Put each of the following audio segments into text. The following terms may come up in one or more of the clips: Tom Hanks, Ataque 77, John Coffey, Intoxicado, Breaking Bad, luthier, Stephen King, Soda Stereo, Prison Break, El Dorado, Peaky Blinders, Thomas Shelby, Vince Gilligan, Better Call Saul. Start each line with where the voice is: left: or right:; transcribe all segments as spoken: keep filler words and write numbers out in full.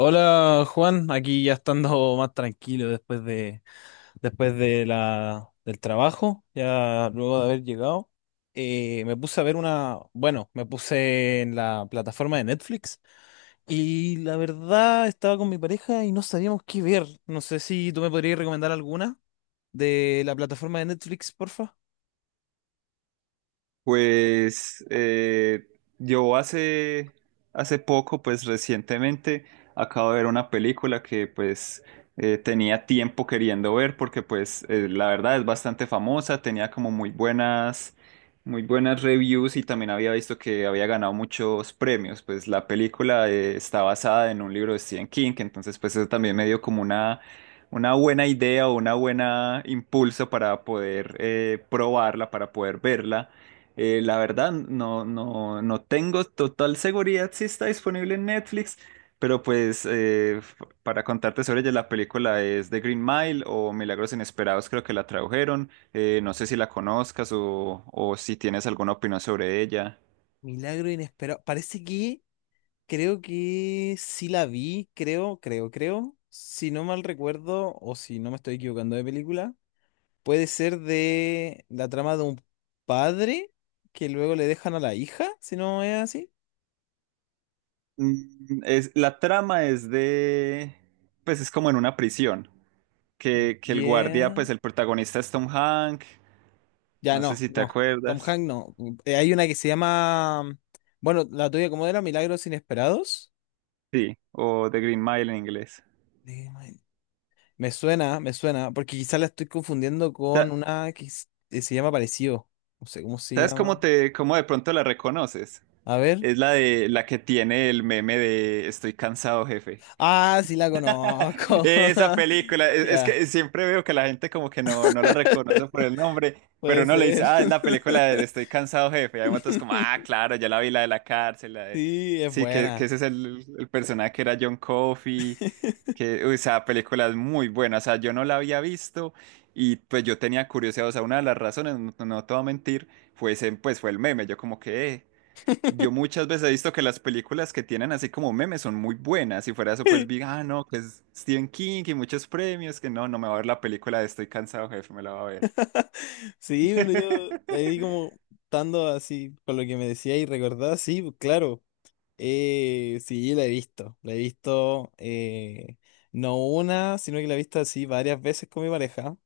left: Hola Juan, aquí ya estando más tranquilo después de después de la del trabajo, ya luego de haber llegado, eh, me puse a ver una, bueno, me puse en la plataforma de Netflix y la verdad estaba con mi pareja y no sabíamos qué ver. No sé si tú me podrías recomendar alguna de la plataforma de Netflix, porfa.
right: Pues eh, yo hace, hace poco, pues recientemente, acabo de ver una película que pues eh, tenía tiempo queriendo ver porque pues eh, la verdad es bastante famosa, tenía como muy buenas, muy buenas reviews y también había visto que había ganado muchos premios. Pues la película eh, está basada en un libro de Stephen King, entonces pues eso también me dio como una una buena idea o una buena impulso para poder eh, probarla, para poder verla. Eh, la verdad, no, no, no tengo total seguridad si está disponible en Netflix, pero pues eh, f- para contarte sobre ella, la película es The Green Mile o Milagros Inesperados, creo que la tradujeron. Eh, no sé si la conozcas o, o si tienes alguna opinión sobre ella.
left: Milagro inesperado. Parece que creo que sí la vi, creo, creo, creo. Si no mal recuerdo o si no me estoy equivocando de película. Puede ser de la trama de un padre que luego le dejan a la hija, si no es así.
right: Mm, es, la trama es de, pues es como en una prisión, que, que el guardia,
left: Yeah.
right: pues el protagonista es Tom Hanks,
left: Ya
right: no sé
left: no,
right: si te
left: no. Tom
right: acuerdas,
left: Hanks no. Eh, hay una que se llama. Bueno, la tuya, ¿cómo era? Milagros Inesperados.
right: sí, o The Green Mile en inglés.
left: De- me suena, me suena, porque quizás la estoy confundiendo con una que s- eh, se llama parecido. No sé cómo se
right: ¿Sabes cómo
left: llama.
right: te, cómo de pronto la reconoces?
left: A ver.
right: Es la de la que tiene el meme de Estoy cansado, jefe.
left: Ah, sí la conozco.
right: Esa película, es, es
left: Ya,
right: que siempre veo que la gente como que no, no la reconoce por el nombre, pero
left: puede
right: uno le
left: ser.
right: dice, ah, es la película de Estoy cansado, jefe. Y hay otros como, ah, claro, ya la vi, la de la cárcel, la de...
left: Sí, es
right: Sí, que, que
left: buena.
right: ese es el, el personaje que era John Coffey, que, uy, esa película es muy buena, o sea, yo no la había visto y pues yo tenía curiosidad, o sea, una de las razones, no, no te voy a mentir, fue ese, pues fue el meme, yo como que... "Eh, yo muchas veces he visto que las películas que tienen así como memes son muy buenas. Si fuera eso, pues vi, ah, no, que es Stephen King y muchos premios, que no, no me va a ver la película de Estoy cansado, jefe, me la va a ver.
left: Sí, bueno, yo ahí como estando así con lo que me decía y recordaba, sí, pues, claro, eh, sí, la he visto, la he visto eh, no una, sino que la he visto así varias veces con mi pareja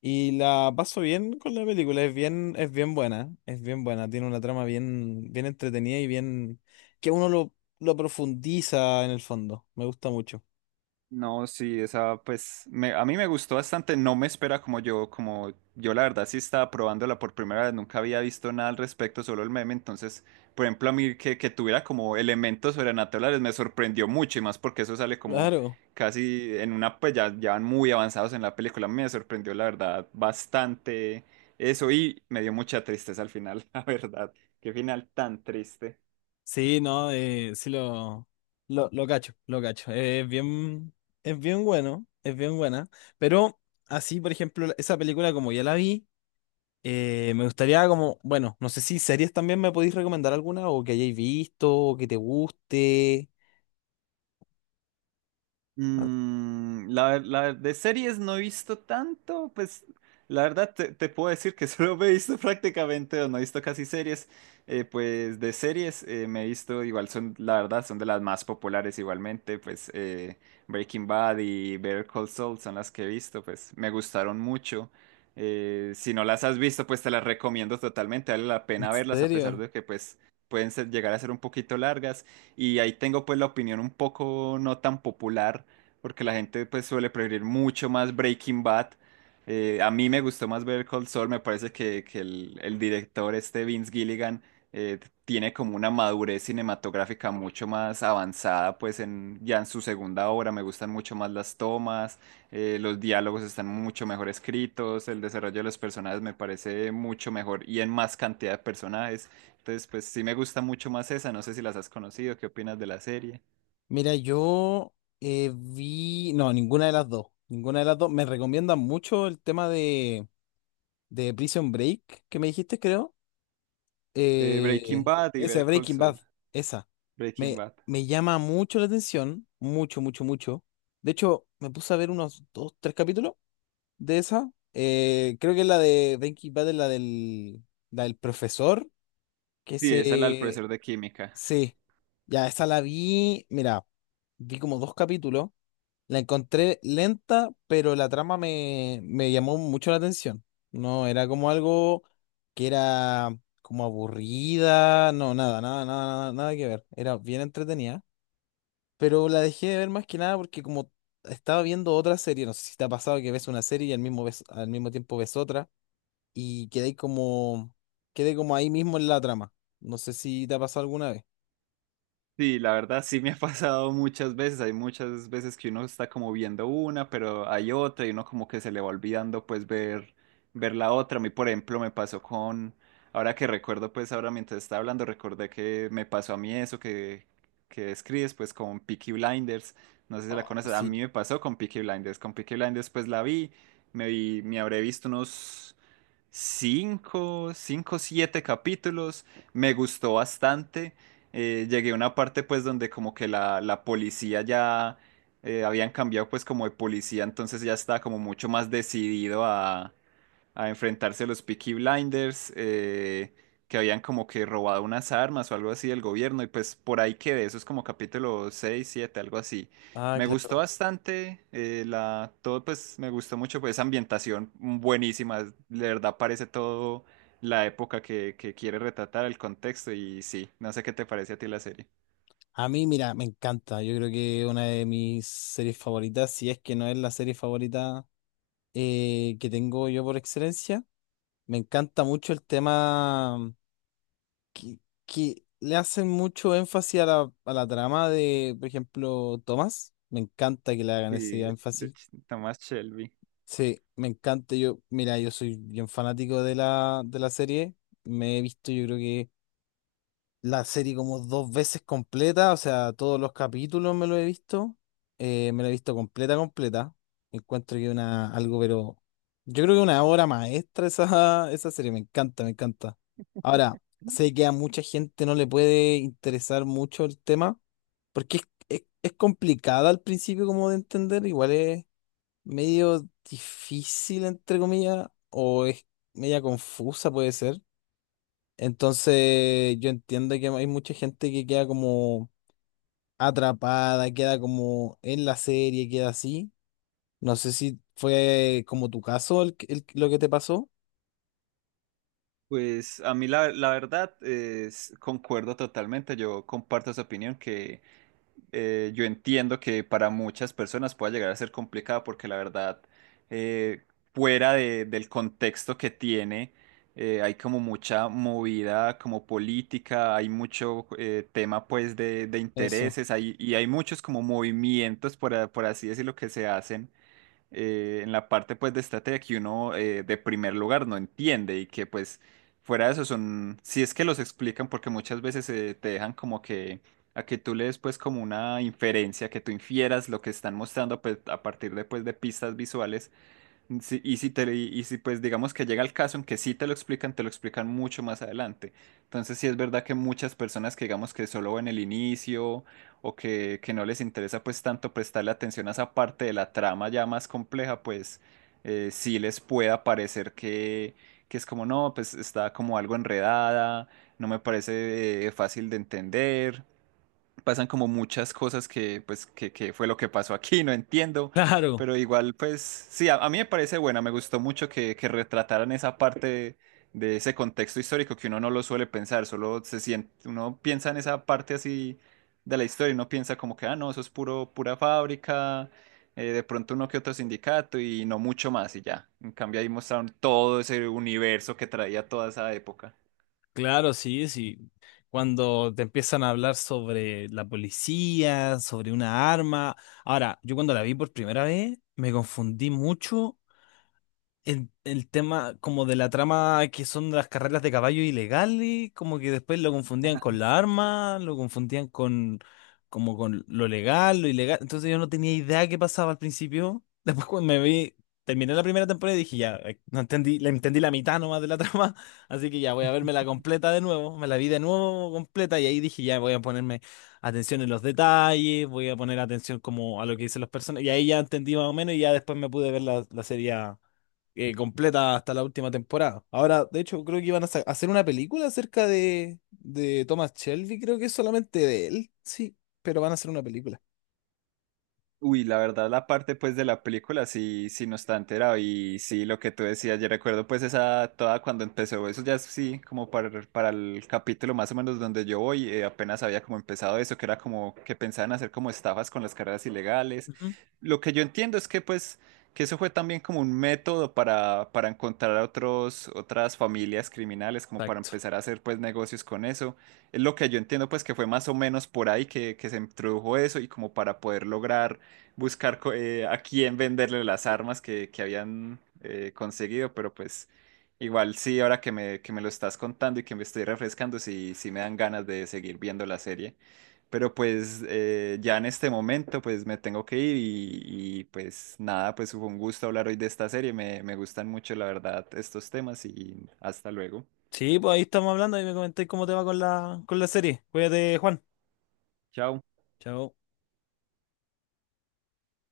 left: y la paso bien con la película, es bien, es bien buena, es bien buena, tiene una trama bien, bien entretenida y bien que uno lo, lo profundiza en el fondo, me gusta mucho.
right: No, sí, esa pues me- a mí me gustó bastante, no me espera como yo, como yo la verdad sí estaba probándola por primera vez, nunca había visto nada al respecto, solo el meme, entonces, por ejemplo, a mí que, que tuviera como elementos sobrenaturales me sorprendió mucho y más porque eso sale como
left: Claro.
right: casi en una, pues ya, ya van muy avanzados en la película, a mí me sorprendió la verdad bastante eso y me dio mucha tristeza al final, la verdad, qué final tan triste.
left: Sí, no, eh, sí lo, lo, lo cacho, lo cacho. Eh, Es bien, es bien bueno, es bien buena. Pero así, por ejemplo, la- esa película como ya la vi, eh, me gustaría como, bueno, no sé si series también me podéis recomendar alguna o que hayáis visto o que te guste. Ah,
right: Mm, la, ver- la ver- de series no he visto tanto, pues la verdad te, te puedo decir que solo me he visto prácticamente, o no he visto casi series, eh, pues de series eh, me he visto, igual son, la verdad, son de las más populares igualmente, pues eh, Breaking Bad y Better Call Saul son las que he visto, pues me gustaron mucho. Eh, si no las has visto, pues te las recomiendo totalmente, vale la
left: ¿en
right: pena verlas a pesar
left: serio?
right: de que pues pueden ser- llegar a ser un poquito largas y ahí tengo pues la opinión un poco no tan popular porque la gente pues suele preferir mucho más Breaking Bad. Eh, a mí me gustó más ver Cold Soul, me parece que, que el, el director este Vince Gilligan eh, tiene como una madurez cinematográfica mucho más avanzada, pues en, ya en su segunda obra me gustan mucho más las tomas, eh, los diálogos están mucho mejor escritos, el desarrollo de los personajes me parece mucho mejor y en más cantidad de personajes. Entonces, pues sí me gusta mucho más esa, no sé si las has conocido, ¿qué opinas de la serie?
left: Mira, yo eh, vi, no, ninguna de las dos, ninguna de las dos. Me recomiendan mucho el tema de, de Prison Break que me dijiste, creo.
right: Eh, Breaking
left: Eh,
right: Bad y
left: esa,
right: ver Cold
left: Breaking Bad,
right: Soul.
left: esa.
right: Breaking
left: Me,
right: Bad.
left: me llama mucho la atención, mucho, mucho, mucho. De hecho, me puse a ver unos dos, tres capítulos de esa. Eh, creo que es la de Breaking Bad es la del, la del profesor, que
right: Sí, es el al
left: se...
right: profesor de química.
left: Sí, ya, esa la vi, mira, vi como dos capítulos. La encontré lenta, pero la trama me, me llamó mucho la atención. No, era como algo que era como aburrida, no, nada, nada, nada, nada, nada que ver. Era bien entretenida, pero la dejé de ver más que nada porque como estaba viendo otra serie, no sé si te ha pasado que ves una serie y al mismo, ves- al mismo tiempo ves otra y quedé como, quedé como ahí mismo en la trama. No sé si te ha pasado alguna vez.
right: Sí, la verdad sí me ha pasado muchas veces. Hay muchas veces que uno está como viendo una, pero hay otra y uno como que se le va olvidando pues ver, ver la otra. A mí, por ejemplo, me pasó con, ahora que recuerdo pues ahora mientras estaba hablando, recordé que me pasó a mí eso que, que describes pues con Peaky Blinders. No sé si la
left: Oh,
right: conoces, a mí
left: sí.
right: me pasó con Peaky Blinders. Con Peaky Blinders pues la vi, me vi, me habré visto unos... Cinco, cinco, siete capítulos, me gustó bastante, eh, llegué a una parte pues donde como que la, la policía ya eh, habían cambiado pues como de policía, entonces ya estaba como mucho más decidido a, a enfrentarse a los Peaky Blinders, eh, que habían como que robado unas armas o algo así del gobierno, y pues por ahí quedé, eso es como capítulo seis siete algo así.
left: Ah,
right: Me gustó
left: claro.
right: bastante, eh, la, todo pues me gustó mucho, pues esa ambientación buenísima, de verdad parece todo la época que, que quiere retratar, el contexto y sí, no sé qué te parece a ti la serie.
left: A mí, mira, me encanta. Yo creo que una de mis series favoritas, si es que no es la serie favorita eh, que tengo yo por excelencia, me encanta mucho el tema que, que le hacen mucho énfasis a la, a la trama de, por ejemplo, Tomás. Me encanta que le hagan ese
right: Sí, de
left: énfasis.
right: Ch- Thomas Shelby.
left: Sí, me encanta. Yo, mira, yo soy bien fanático de la, de la serie. Me he visto, yo creo que la serie como dos veces completa, o sea, todos los capítulos me lo he visto, eh, me lo he visto completa, completa. Encuentro que una, algo, pero yo creo que una obra maestra esa, esa serie, me encanta, me encanta. Ahora, sé que a mucha gente no le puede interesar mucho el tema, porque es, es, es complicada al principio como de entender, igual es medio difícil, entre comillas, o es media confusa, puede ser. Entonces, yo entiendo que hay mucha gente que queda como atrapada, queda como en la serie, queda así. No sé si fue eh, como tu caso el, que- el- lo que te pasó.
right: Pues a mí la, la verdad es, concuerdo totalmente, yo comparto esa opinión que... eh, yo entiendo que para muchas personas pueda llegar a ser complicada porque la verdad, eh, fuera de- del contexto que tiene, eh, hay como mucha movida como política, hay mucho eh, tema pues de, de
left: Eso.
right: intereses hay, y hay muchos como movimientos, por, a- por así decirlo, que se hacen eh, en la parte pues de estrategia que uno eh, de primer lugar no entiende y que pues fuera de eso son, si es que los explican porque muchas veces eh, te dejan como que a que tú le des pues como una inferencia, que tú infieras lo que están mostrando pues, a partir de pues de pistas visuales. Sí, y si te, y si pues digamos que llega el caso en que sí te lo explican, te lo explican mucho más adelante. Entonces sí es verdad que muchas personas que digamos que solo ven el inicio o que, que no les interesa pues tanto prestarle atención a esa parte de la trama ya más compleja, pues eh, sí les pueda parecer que, que es como no, pues está como algo enredada, no me parece eh, fácil de entender, pasan como muchas cosas que, pues, que, que fue lo que pasó aquí, no entiendo,
left: Claro,
right: pero igual, pues, sí, a, a mí me parece buena, me gustó mucho que, que retrataran esa parte de, ese contexto histórico que uno no lo suele pensar, solo se siente, uno piensa en esa parte así de la historia, y uno piensa como que, ah, no, eso es puro, pura fábrica, eh, de pronto uno que otro sindicato y no mucho más y ya. En cambio ahí mostraron todo ese universo que traía toda esa época.
left: claro, sí, sí. Cuando te empiezan a hablar sobre la policía, sobre una arma. Ahora, yo cuando la vi por primera vez, me confundí mucho el, el tema como de la trama que son las carreras de caballo ilegales, como que después lo confundían con la arma, lo confundían con como con lo legal, lo ilegal. Entonces yo no tenía idea qué pasaba al principio. Después cuando me vi, terminé la primera temporada y dije, ya, eh, no entendí, le entendí la mitad nomás de la trama, así que ya voy a verme la completa de nuevo, me la vi de nuevo completa y ahí dije, ya voy a ponerme atención en los detalles, voy a poner atención como a lo que dicen las personas y ahí ya entendí más o menos y ya después me pude ver la, la serie eh, completa hasta la última temporada. Ahora, de hecho, creo que iban a sa- hacer una película acerca de, de Thomas Shelby, creo que es solamente de él, sí, pero van a hacer una película.
right: Uy, la verdad, la parte pues de la película sí, sí no está enterado y sí, lo que tú decías, yo recuerdo pues esa toda cuando empezó, eso ya es, sí, como para, para el capítulo más o menos donde yo voy, eh, apenas había como empezado eso, que era como que pensaban hacer como estafas con las carreras ilegales.
left: Ujú.
right: Lo que yo entiendo es que pues que eso fue también como un método para, para encontrar a otros, otras familias criminales, como para
left: Exacto.
right: empezar a hacer pues negocios con eso. Es lo que yo entiendo pues que fue más o menos por ahí que, que se introdujo eso y como para poder lograr buscar co- eh, a quién venderle las armas que, que habían eh, conseguido, pero pues igual sí, ahora que me, que me lo estás contando y que me estoy refrescando, sí, sí me dan ganas de seguir viendo la serie. Pero pues eh, ya en este momento pues me tengo que ir y, y, pues nada, pues fue un gusto hablar hoy de esta serie, me, me gustan mucho la verdad estos temas y hasta luego.
left: Sí, pues ahí estamos hablando y me comentáis cómo te va con la, con la serie. Cuídate, Juan.
right: Chao.
left: Chao.